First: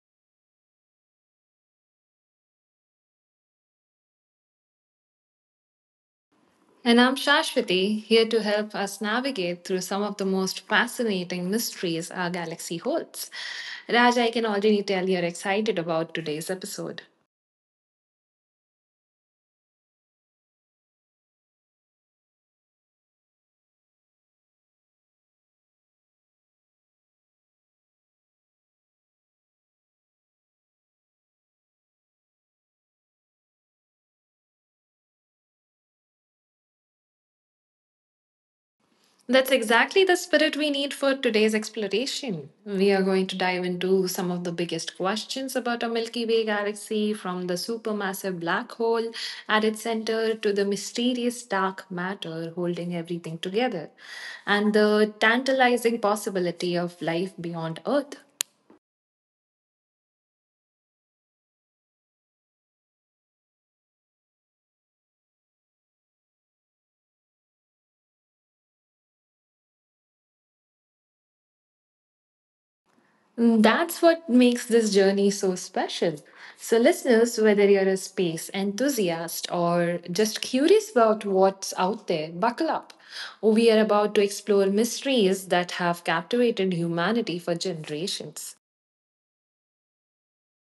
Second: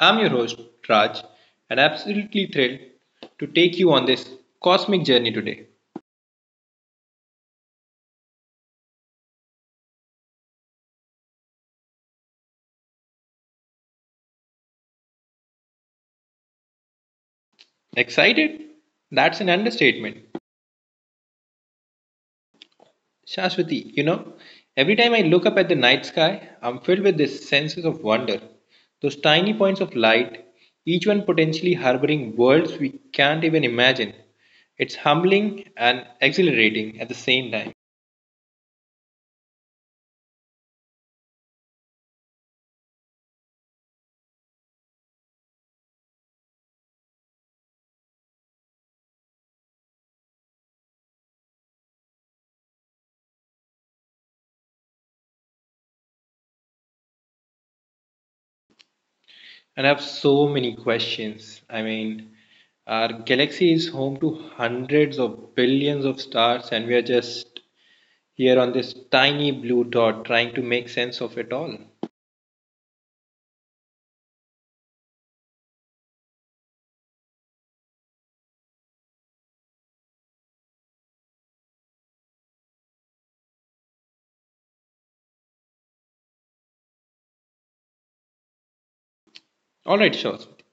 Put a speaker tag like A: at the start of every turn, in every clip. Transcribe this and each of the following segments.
A: I'm your host, Raj, and absolutely thrilled to take you on this cosmic journey today.
B: And I'm Shashwati, here to help us navigate through some of the most fascinating mysteries our galaxy holds. Raj, I can already tell you're excited about today's episode.
A: Excited? That's an understatement. Shashwati, you know, every time I look up at the night sky, I'm filled with this sense of wonder. Those tiny points of light, each one potentially harboring worlds we can't even imagine. It's humbling and exhilarating at the same time.
B: That's exactly the spirit we need for today's exploration. We are going to dive into some of the biggest questions about our Milky Way galaxy, from the supermassive black hole at its center to the mysterious dark matter holding everything together, and the tantalizing possibility of life beyond Earth.
A: And I have so many questions. I mean, our galaxy is home to hundreds of billions of stars, and we are just here on this tiny blue dot trying to make sense of it all.
B: That's what makes this journey so special. So, listeners, whether you're a space enthusiast or just curious about what's out there, buckle up. We are about to explore mysteries that have captivated humanity for generations.
A: All right, Shaswati.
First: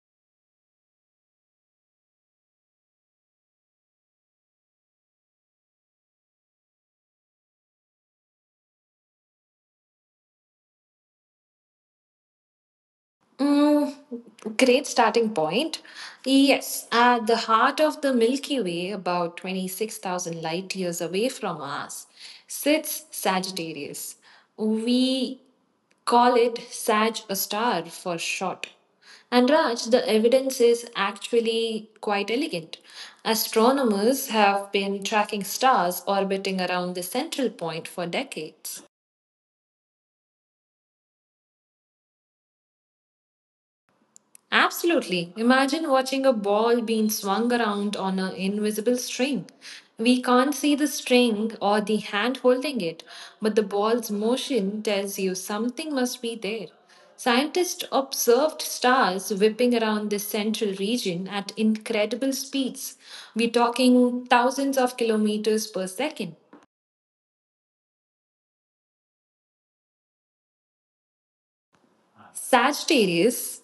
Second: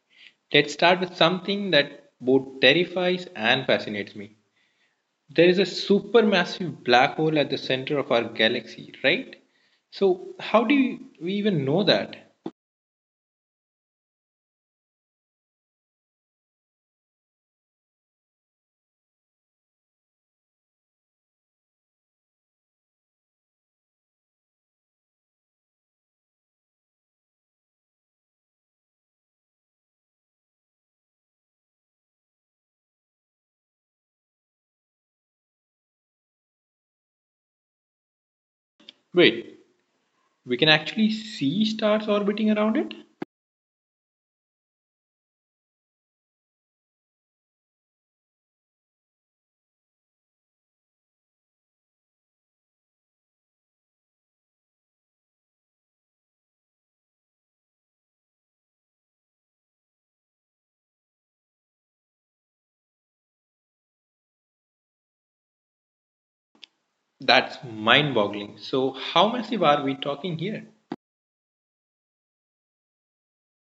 A: Let's start with something that both terrifies and fascinates me. There is a supermassive black hole at the center of our galaxy, right? So, how do we even know that?
B: Mm, Great starting point. Yes, at the heart of the Milky Way, about 26,000 light years away from us, sits Sagittarius. We Call it Sag A star for short. And Raj, the evidence is actually quite elegant. Astronomers have been tracking stars orbiting around the central point for decades.
A: Wait, we can actually see stars orbiting around it?
B: Absolutely. Imagine watching a ball being swung around on an invisible string. We can't see the string or the hand holding it, but the ball's motion tells you something must be there. Scientists observed stars whipping around this central region at incredible speeds. We're talking thousands of kilometers per second.
A: That's mind boggling. So, how massive are we talking here?
B: Sagittarius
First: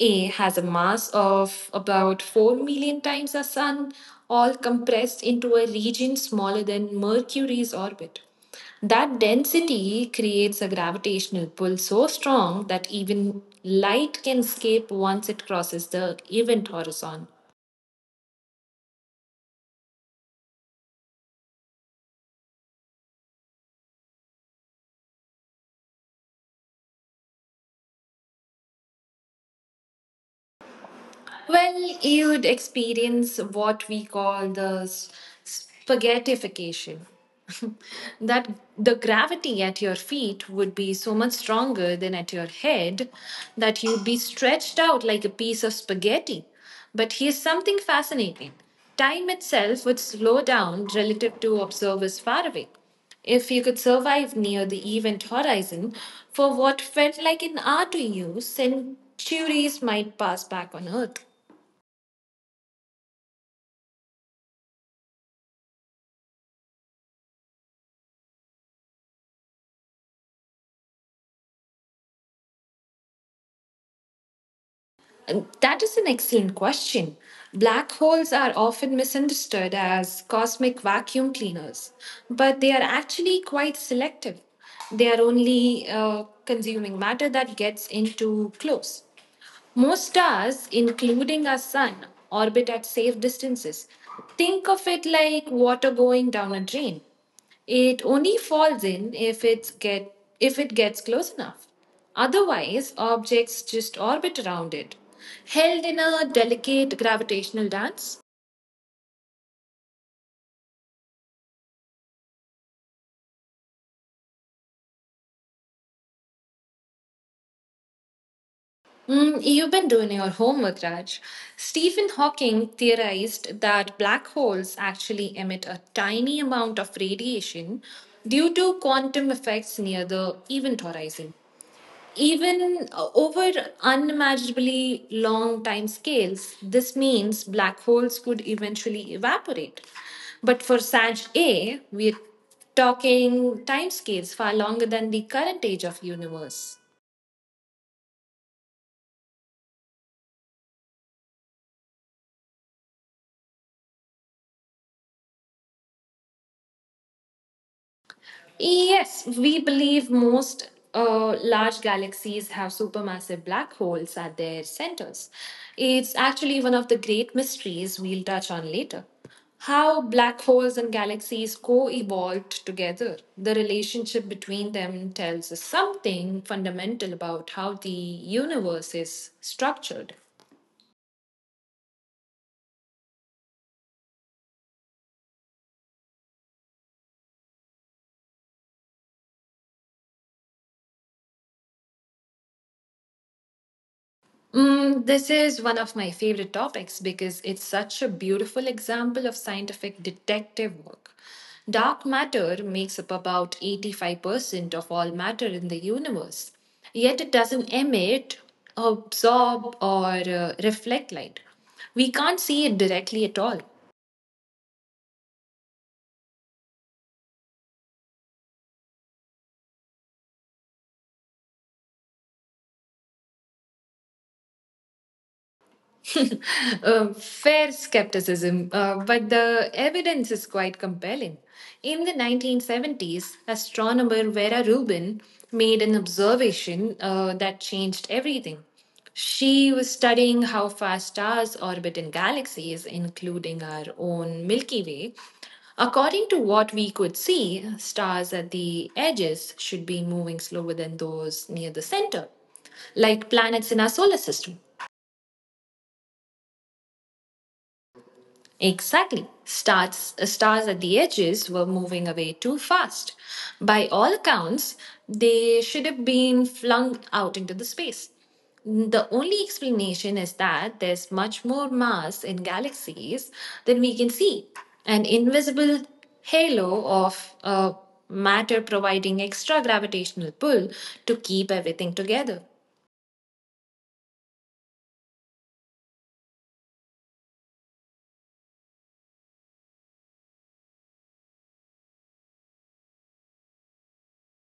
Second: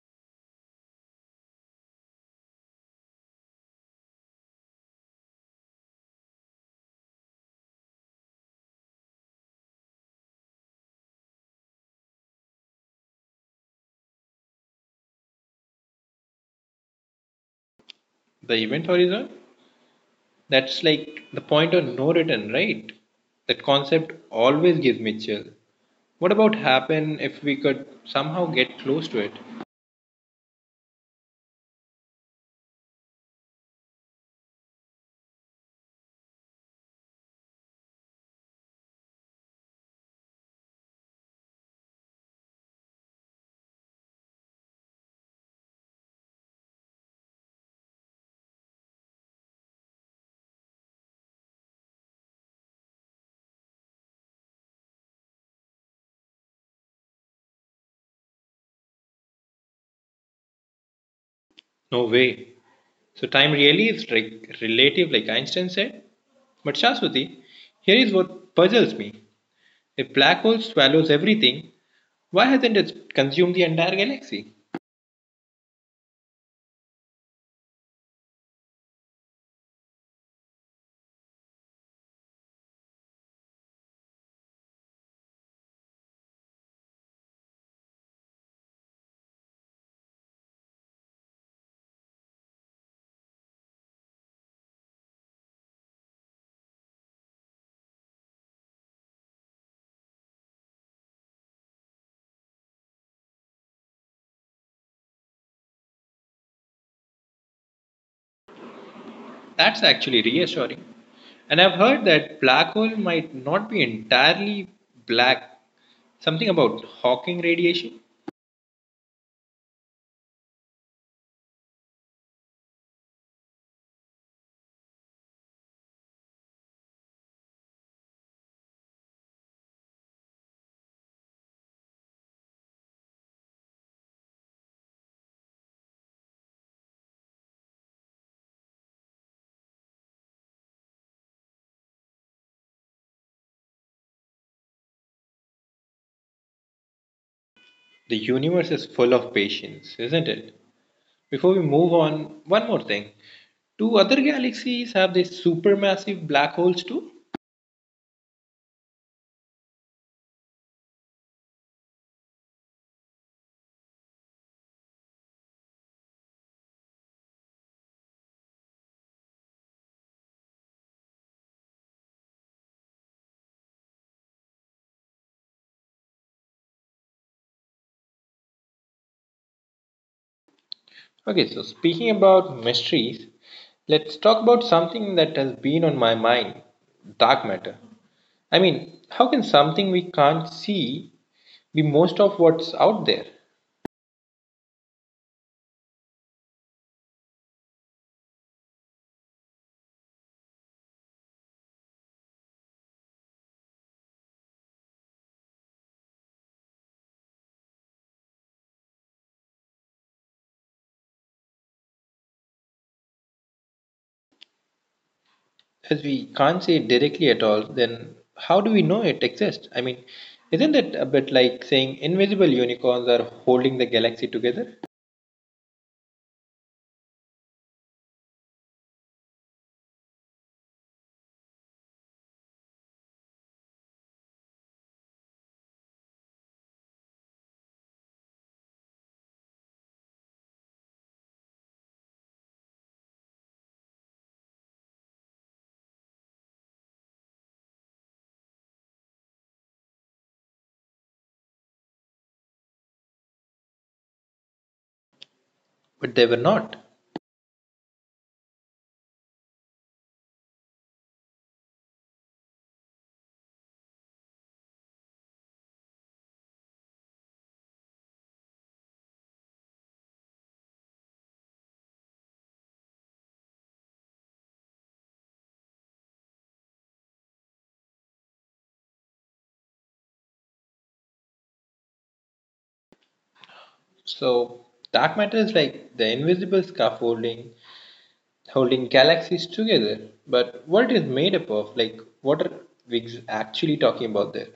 B: A has a mass of about 4 million times the Sun, all compressed into a region smaller than Mercury's orbit. That density creates a gravitational pull so strong that even light can escape once it crosses the event horizon.
A: The event horizon? That's like the point of no return, right? That concept always gives me chill. What about happen if we could somehow get close to it?
B: Well, you'd experience what we call spaghettification. that The gravity at your feet would be so much stronger than at your head that you'd be stretched out like a piece of spaghetti. But here's something fascinating: time itself would slow down relative to observers far away. If you could survive near the event horizon for what felt like an hour to you, centuries might pass back on Earth.
A: No way. So, time really is like relative, like Einstein said. But, Shaswati, here is what puzzles me. If black hole swallows everything, why hasn't it consumed the entire galaxy?
B: That is an excellent question. Black holes are often misunderstood as cosmic vacuum cleaners, but they are actually quite selective. They are only consuming matter that gets into close. Most stars, including our sun, orbit at safe distances. Think of it like water going down a drain. It only falls in if it's get if it gets close enough. Otherwise, objects just orbit around it, held in a delicate gravitational dance.
A: That's actually reassuring. And I've heard that black hole might not be entirely black. Something about Hawking radiation?
B: You've been doing your homework, Raj. Stephen Hawking theorized that black holes actually emit a tiny amount of radiation due to quantum effects near the event horizon. Even over unimaginably long time scales, this means black holes could eventually evaporate. But for SAG A, we're talking timescales far longer than the current age of universe.
A: The universe is full of patience, isn't it? Before we move on, one more thing. Do other galaxies have these supermassive black holes too?
B: Yes, we believe most large galaxies have supermassive black holes at their centers. It's actually one of the great mysteries we'll touch on later: how black holes and galaxies co evolved together. The relationship between them tells us something fundamental about how the universe is structured.
A: Okay, so speaking about mysteries, let's talk about something that has been on my mind dark matter. I mean, how can something we can't see be most of what's out there?
B: This is one of my favorite topics because it's such a beautiful example of scientific detective work. Dark matter makes up about 85% of all matter in the universe, yet it doesn't emit, absorb, or reflect light. We can't see it directly at all.
A: As we can't see it directly at all, then how do we know it exists? I mean, isn't it a bit like saying invisible unicorns are holding the galaxy together?
B: Fair skepticism, but the evidence is quite compelling. In the 1970s, astronomer Vera Rubin made an observation that changed everything. She was studying how fast stars orbit in galaxies, including our own Milky Way. According to what we could see, stars at the edges should be moving slower than those near the center, like planets in our solar system.
A: But they were not.
B: Exactly. Stars at the edges were moving away too fast. By all accounts, they should have been flung out into the space. The only explanation is that there's much more mass in galaxies than we can see, an invisible halo of matter providing extra gravitational pull to keep everything together.
A: So, dark matter is like the invisible scaffolding holding galaxies together. But what it is made up of, like, what are actually talking about there?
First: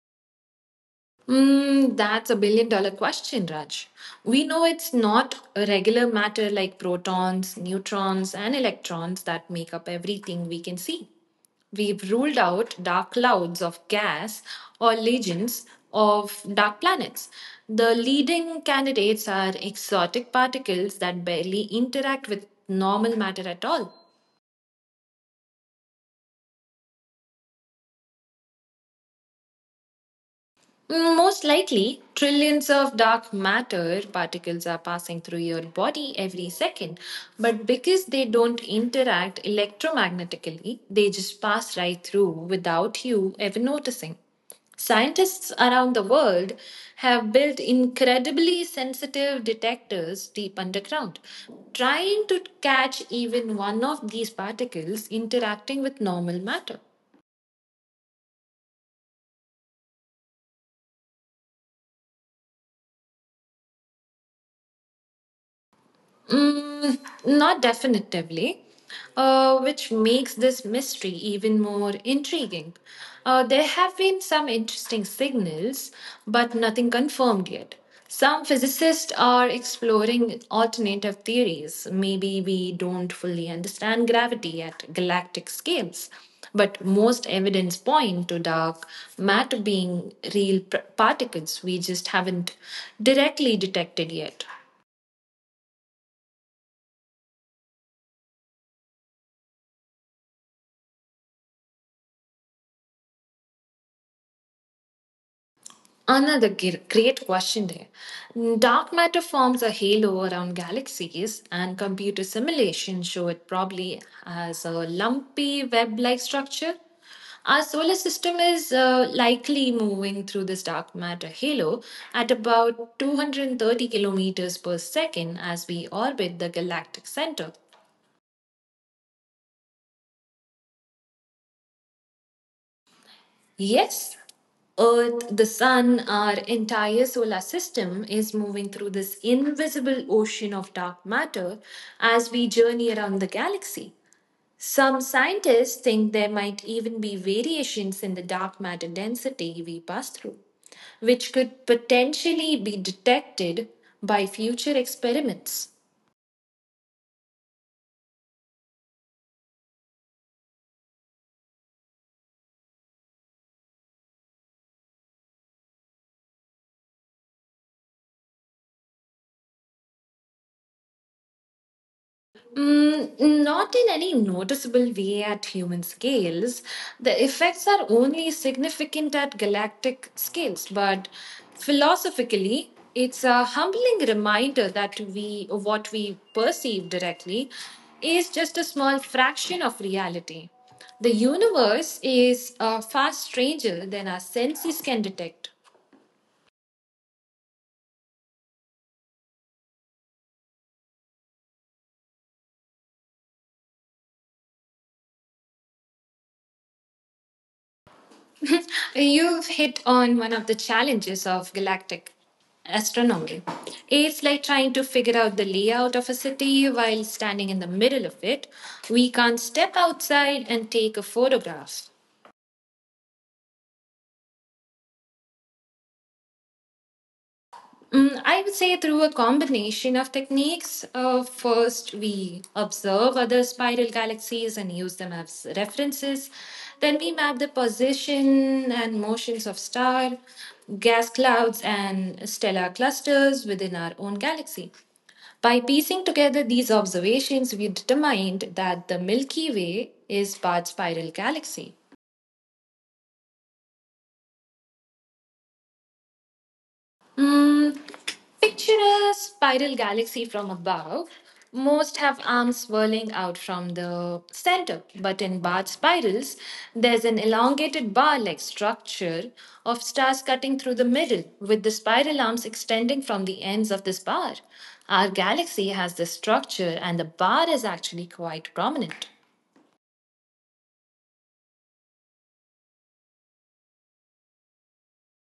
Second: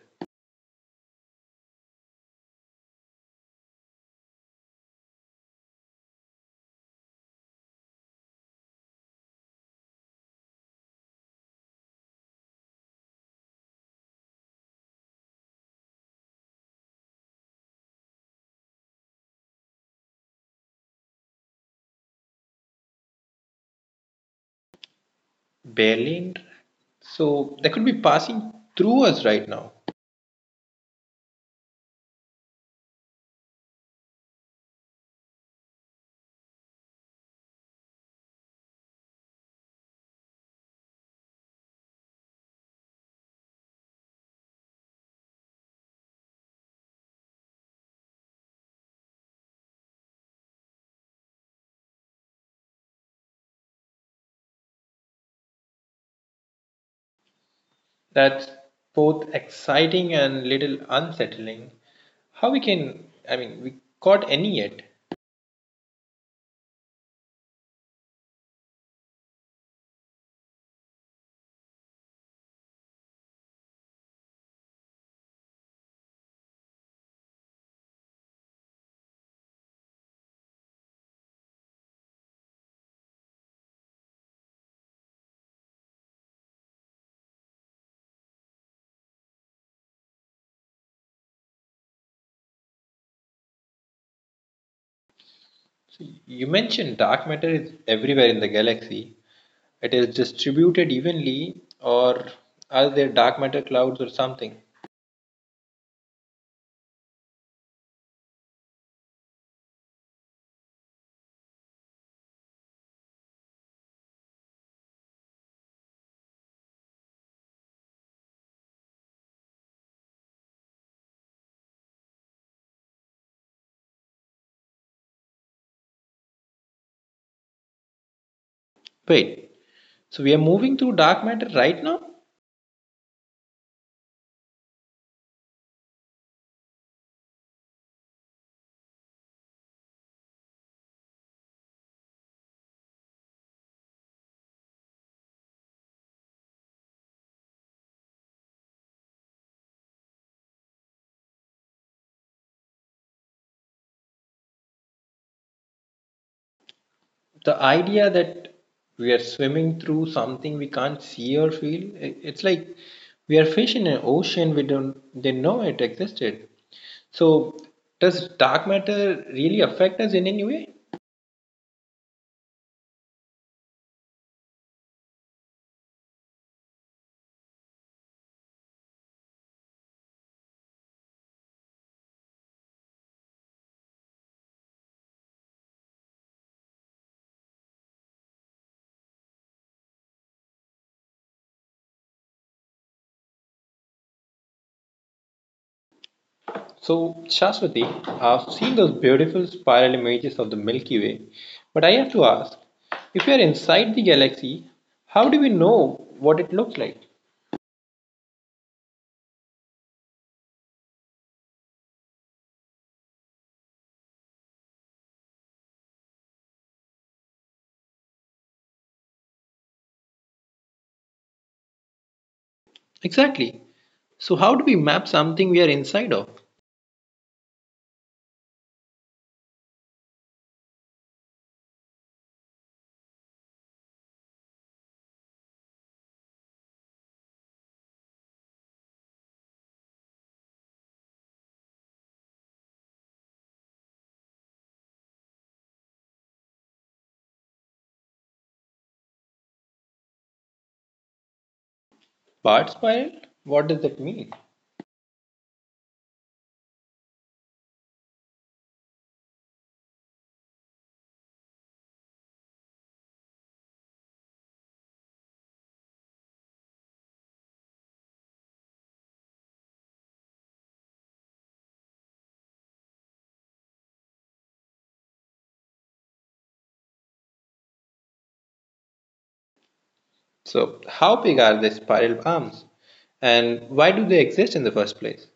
B: That's a billion dollar question, Raj. We know it's not a regular matter like protons, neutrons, and electrons that make up everything we can see. We've ruled out dark clouds of gas or legions of dark planets. The leading candidates are exotic particles that barely interact with normal matter at all.
A: Barely interact. So, they could be passing through us right now.
B: Most likely, trillions of dark matter particles are passing through your body every second. But because they don't interact electromagnetically, they just pass right through without you ever noticing. Scientists around the world have built incredibly sensitive detectors deep underground, trying to catch even one of these particles interacting with normal matter.
A: That's both exciting and little unsettling. How we can, I mean, we caught any yet?
B: Mm, Not definitively, which makes this mystery even more intriguing. There have been some interesting signals, but nothing confirmed yet. Some physicists are exploring alternative theories. Maybe we don't fully understand gravity at galactic scales, but most evidence point to dark matter being real particles we just haven't directly detected yet.
A: You mentioned dark matter is everywhere in the galaxy. It is distributed evenly, or are there dark matter clouds or something?
B: Another great question there. Dark matter forms a halo around galaxies, and computer simulations show it probably has a lumpy web like structure. Our solar system is likely moving through this dark matter halo at about 230 kilometers per second as we orbit the galactic center.
A: Wait, so we are moving through dark matter right now?
B: Yes, Earth, the sun, our entire solar system is moving through this invisible ocean of dark matter as we journey around the galaxy. Some scientists think there might even be variations in the dark matter density we pass through, which could potentially be detected by future experiments.
A: The idea that we are swimming through something we can't see or feel, it's like we are fish in an ocean we don't, they know it existed. So, does dark matter really affect us in any way?
B: Not in any noticeable way at human scales. The effects are only significant at galactic scales, but philosophically, it's a humbling reminder that we, what we perceive directly, is just a small fraction of reality. The universe is far stranger than our senses can detect.
A: So, Shaswati, I've seen those beautiful spiral images of the Milky Way, but I have to ask if we are inside the galaxy, how do we know what it looks like?
B: You've hit on one of the challenges of galactic astronomy. It's like trying to figure out the layout of a city while standing in the middle of it. We can't step outside and take a photograph.
A: Exactly. So, how do we map something we are inside of?
B: I would say through a combination of techniques. First, we observe other spiral galaxies and use them as references. Then we map the position and motions of star, gas clouds, and stellar clusters within our own galaxy. By piecing together these observations, we determined that the Milky Way is part spiral galaxy.
A: Part spiral? What does that mean?
B: Mm, Picture a spiral galaxy from above. Most have arms swirling out from the center, but in barred spirals, there's an elongated bar like structure of stars cutting through the middle, with the spiral arms extending from the ends of this bar. Our galaxy has this structure, and the bar is actually quite prominent.
A: So, how big are the spiral arms? And why do they exist in the first place?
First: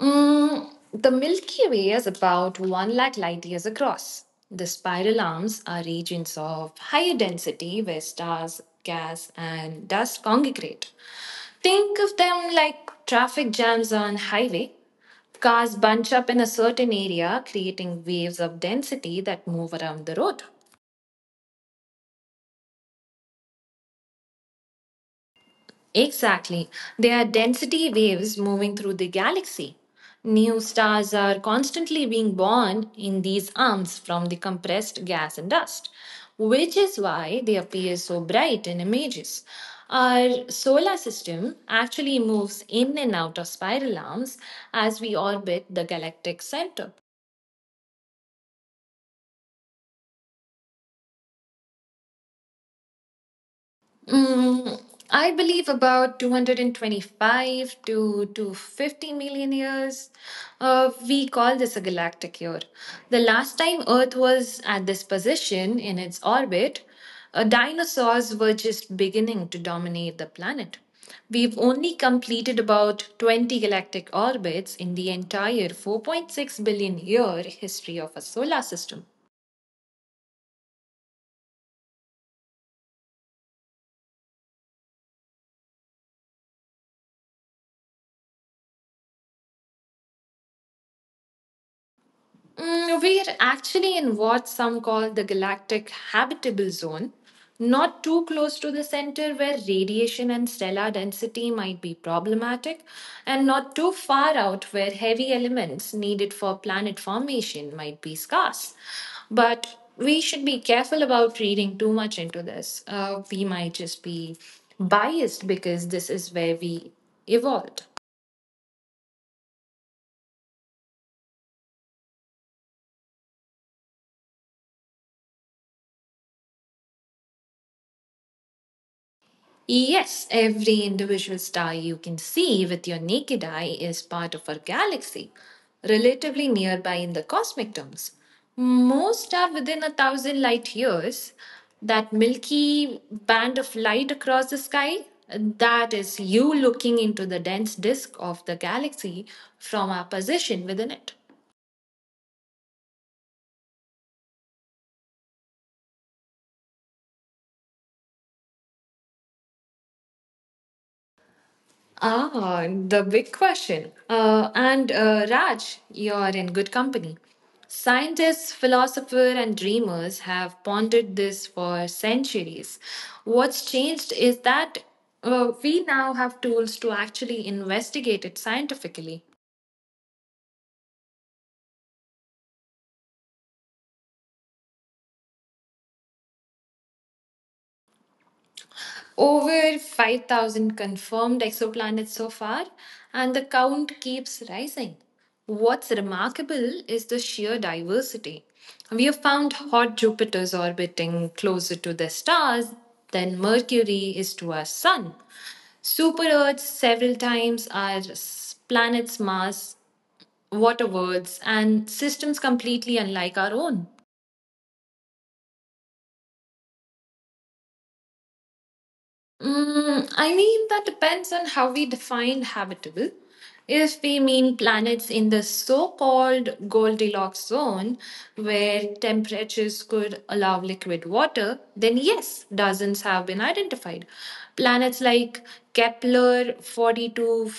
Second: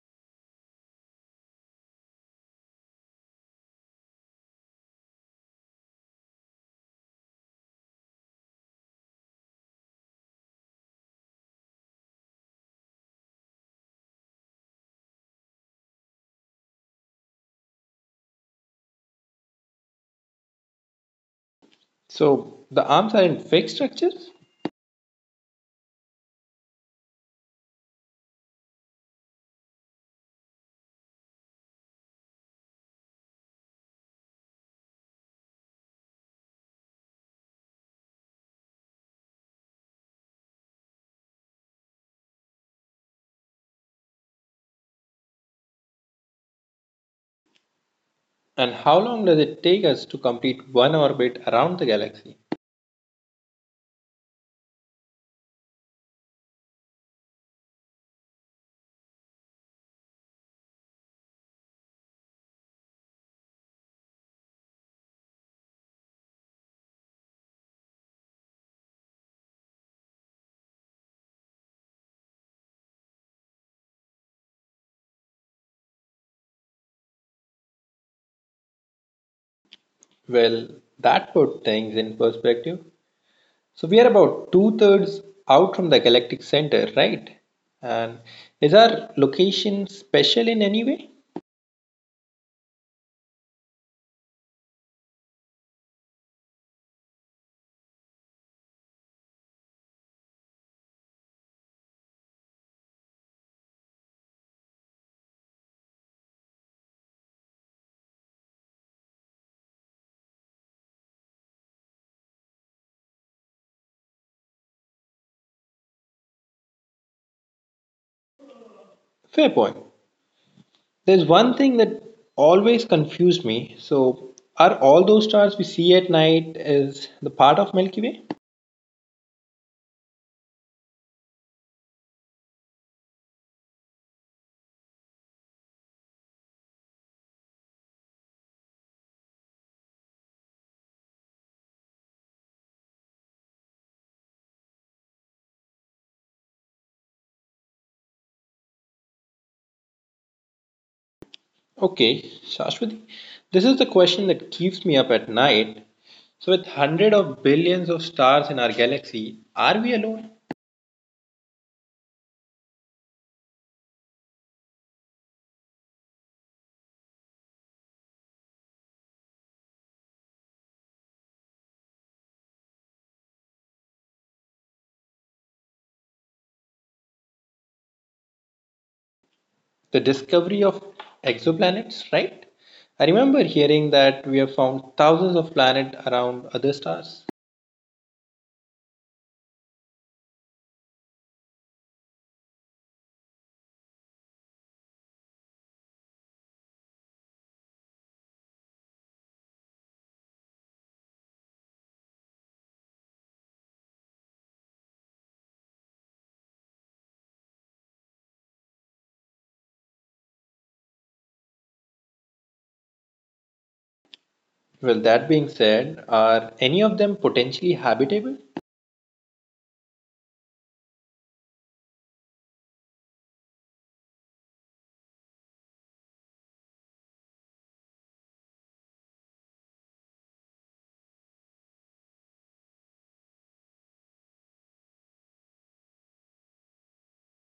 B: The Milky Way is about 1 lakh light years across. The spiral arms are regions of higher density where stars, gas, and dust congregate. Think of them like traffic jams on highway. Cars bunch up in a certain area, creating waves of density that move around the road.
A: So, the arms are in fixed structures?
B: Exactly. They are density waves moving through the galaxy. New stars are constantly being born in these arms from the compressed gas and dust, which is why they appear so bright in images. Our solar system actually moves in and out of spiral arms as we orbit the galactic center.
A: And how long does it take us to complete one orbit around the galaxy?
B: Mm, I believe about 225 to 250 million years. We call this a galactic year. The last time Earth was at this position in its orbit, dinosaurs were just beginning to dominate the planet. We've only completed about 20 galactic orbits in the entire 4.6 billion year history of our solar system.
A: Well, that put things in perspective. So we are about two thirds out from the galactic center, right? And is our location special in any way?
B: We are actually in what some call the galactic habitable zone, not too close to the center where radiation and stellar density might be problematic, and not too far out where heavy elements needed for planet formation might be scarce. But we should be careful about reading too much into this. We might just be biased because this is where we evolved.
A: Fair point. There's one thing that always confused me. So, are all those stars we see at night is the part of Milky Way?
B: Yes, every individual star you can see with your naked eye is part of our galaxy, relatively nearby in the cosmic terms. Most are within a thousand light years. That milky band of light across the sky, that is you looking into the dense disk of the galaxy from our position within it.
A: Okay, Shashwati, this is the question that keeps me up at night. So, with hundreds of billions of stars in our galaxy, are we alone?
B: Ah, the big question. And Raj, you're in good company. Scientists, philosophers, and dreamers have pondered this for centuries. What's changed is that we now have tools to actually investigate it scientifically.
A: The discovery of exoplanets, right? I remember hearing that we have found thousands of planets around other stars.
B: Over 5,000 confirmed exoplanets so far, and the count keeps rising. What's remarkable is the sheer diversity. We have found hot Jupiters orbiting closer to their stars than Mercury is to our Sun. Super Earths several times our planet's mass, water worlds, and systems completely unlike our own.
A: Well, that being said, are any of them potentially habitable?
B: I mean, that depends on how we define habitable. If we mean planets in the so called Goldilocks zone, where temperatures could allow liquid water, then yes, dozens have been identified. Planets like Kepler 42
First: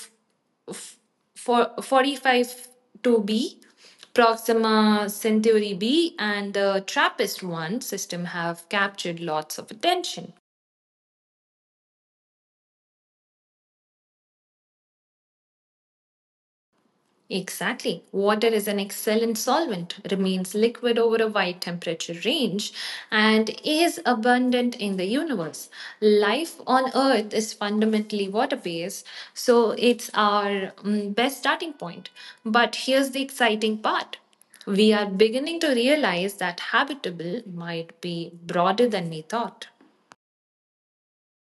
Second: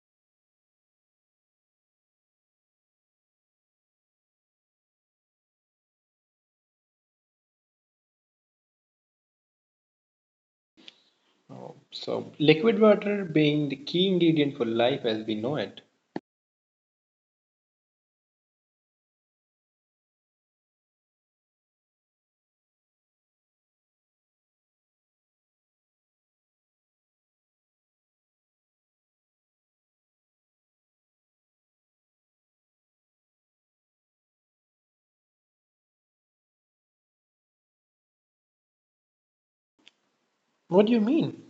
B: f- for 45 2b, Proxima Centauri b, and the TRAPPIST 1 system have captured lots of attention.
A: Oh, so, liquid water being the key ingredient for life as we know it.
B: Exactly. Water is an excellent solvent, remains liquid over a wide temperature range, and is abundant in the universe. Life on Earth is fundamentally water based, so it's our best starting point. But here's the exciting part. We are beginning to realize that habitable might be broader than we thought.
A: What do you mean?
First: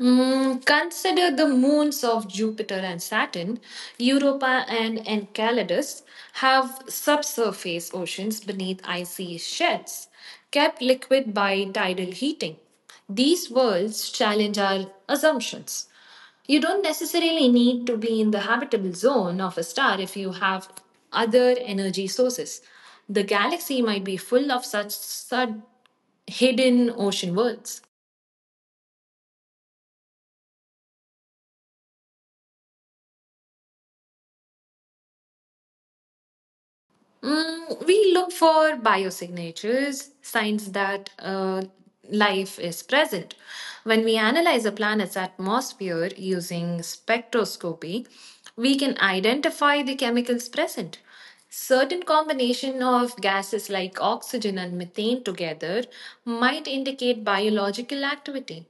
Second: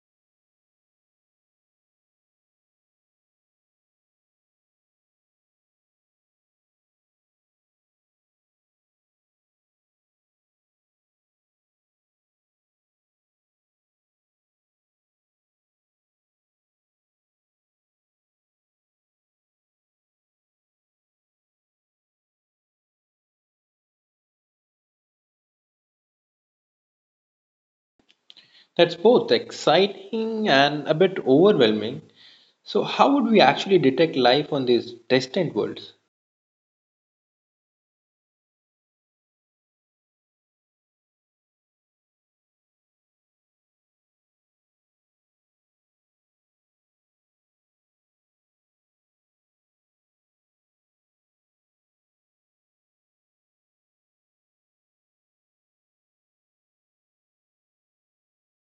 B: Consider the moons of Jupiter and Saturn. Europa and Enceladus have subsurface oceans beneath icy sheds, kept liquid by tidal heating. These worlds challenge our assumptions. You don't necessarily need to be in the habitable zone of a star if you have other energy sources. The galaxy might be full of such hidden ocean worlds.
A: That's both exciting and a bit overwhelming. So, how would we actually detect life on these distant worlds?
B: We look for biosignatures, signs that life is present. When we analyze a planet's atmosphere using spectroscopy, we can identify the chemicals present. Certain combination of gases like oxygen and methane together might indicate biological activity.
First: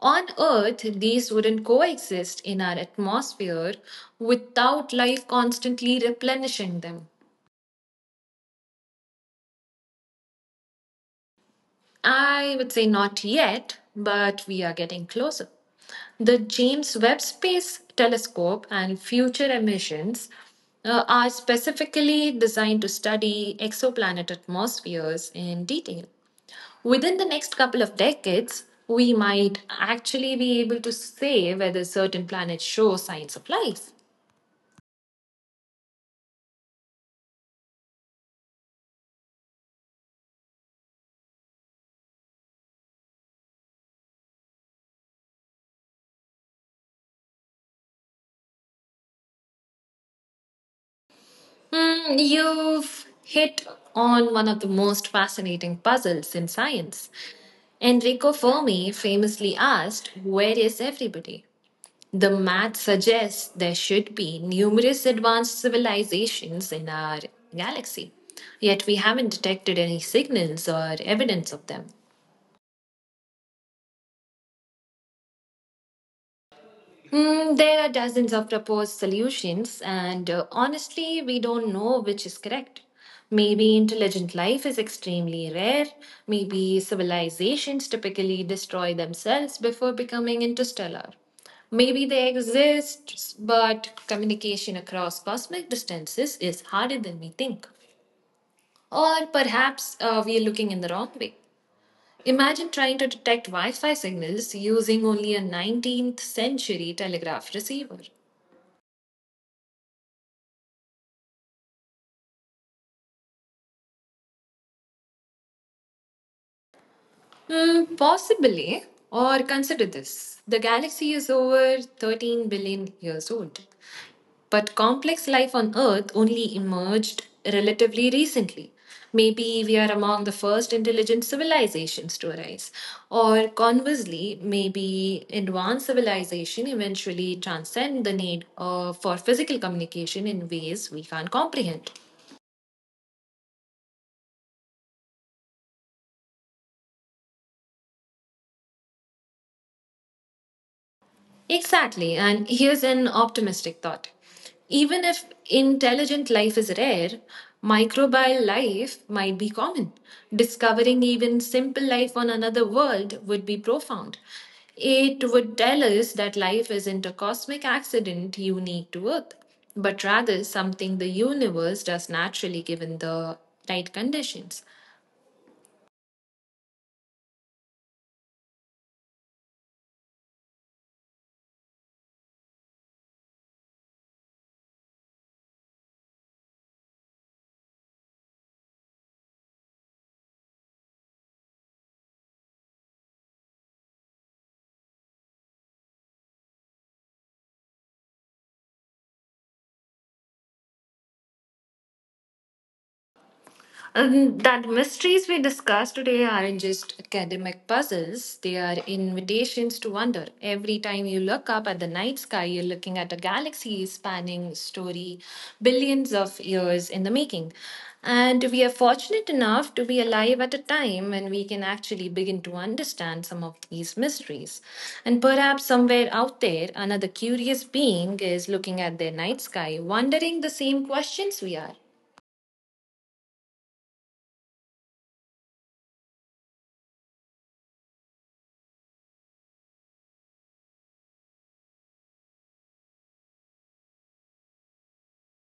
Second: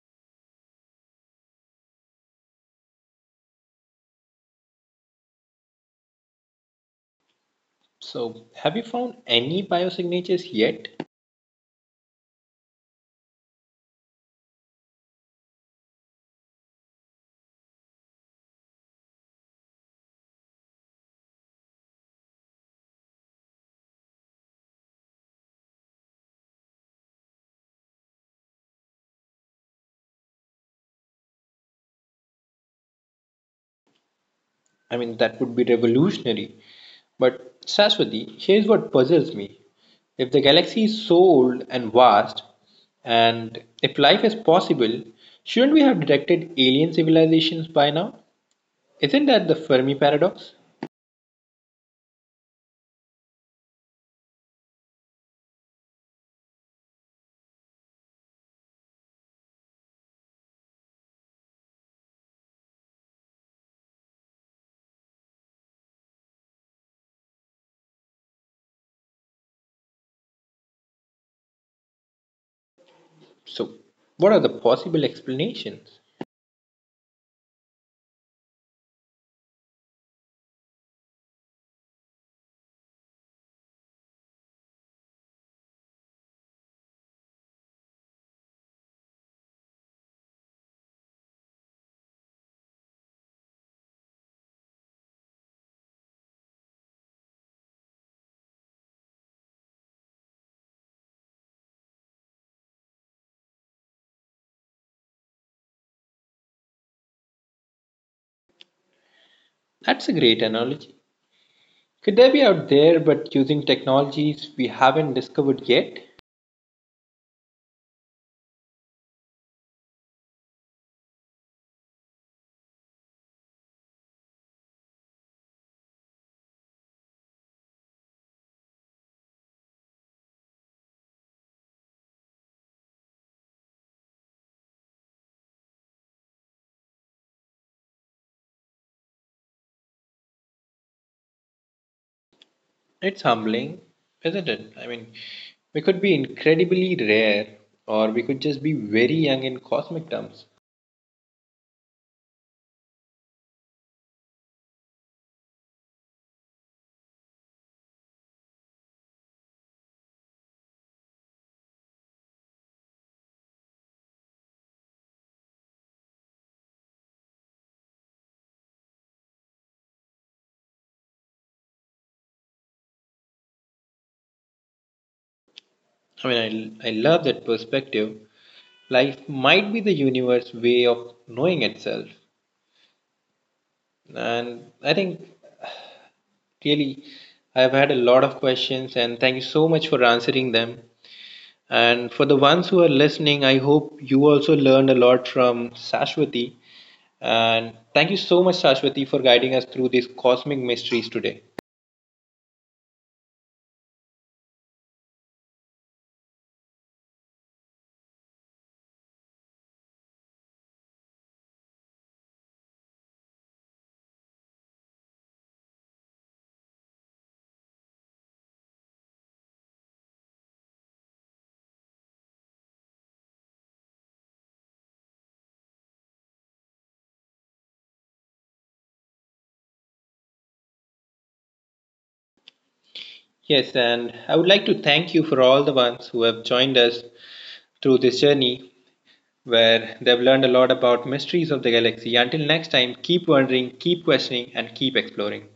B: On Earth, these wouldn't coexist in our atmosphere without life constantly replenishing them.
A: So, have you found any biosignatures yet?
B: I would say not yet, but we are getting closer. The James Webb Space Telescope and future missions are specifically designed to study exoplanet atmospheres in detail. Within the next couple of decades, we might actually be able to say whether certain planets show signs of life.
A: I mean, that would be revolutionary. But, Saswati, here's what puzzles me. If the galaxy is so old and vast, and if life is possible, shouldn't we have detected alien civilizations by now? Isn't that the Fermi paradox?
B: You've hit on one of the most fascinating puzzles in science. Enrico Fermi famously asked, "Where is everybody?" The math suggests there should be numerous advanced civilizations in our galaxy, yet we haven't detected any signals or evidence of them.
A: So, what are the possible explanations?
B: There are dozens of proposed solutions, and honestly, we don't know which is correct. Maybe intelligent life is extremely rare. Maybe civilizations typically destroy themselves before becoming interstellar. Maybe they exist, but communication across cosmic distances is harder than we think. Or perhaps we are looking in the wrong way. Imagine trying to detect Wi Fi signals using only a 19th century telegraph receiver.
A: That's a great analogy. Could they be out there but using technologies we haven't discovered yet?
B: Possibly. Or consider this, the galaxy is over 13 billion years old. But complex life on Earth only emerged relatively recently. Maybe we are among the first intelligent civilizations to arise. Or conversely, maybe advanced civilization eventually transcend the need for physical communication in ways we can't comprehend.
A: It's humbling, isn't it? I mean, we could be incredibly rare or we could just be very young in cosmic terms.
B: Exactly. And here's an optimistic thought. Even if intelligent life is rare, microbial life might be common. Discovering even simple life on another world would be profound. It would tell us that life isn't a cosmic accident unique to Earth, but rather something the universe does naturally given the right conditions.
A: I mean, I love that perspective. Life might be the universe's way of knowing itself. And I think really I've had a lot of questions and thank you so much for answering them. And for the ones who are listening, I hope you also learned a lot from Sashwati. And thank you so much, Sashwati, for guiding us through these cosmic mysteries today.
B: That mysteries we discussed today aren't just academic puzzles, they are invitations to wonder. Every time you look up at the night sky, you're looking at a galaxy spanning story billions of years in the making. And we are fortunate enough to be alive at a time when we can actually begin to understand some of these mysteries. And perhaps somewhere out there, another curious being is looking at their night sky, wondering the same questions we are.
A: Yes, and I would like to thank you for all the ones who have joined us through this journey where they've learned a lot about mysteries of the galaxy. Until next time, keep wondering, keep questioning, and keep exploring.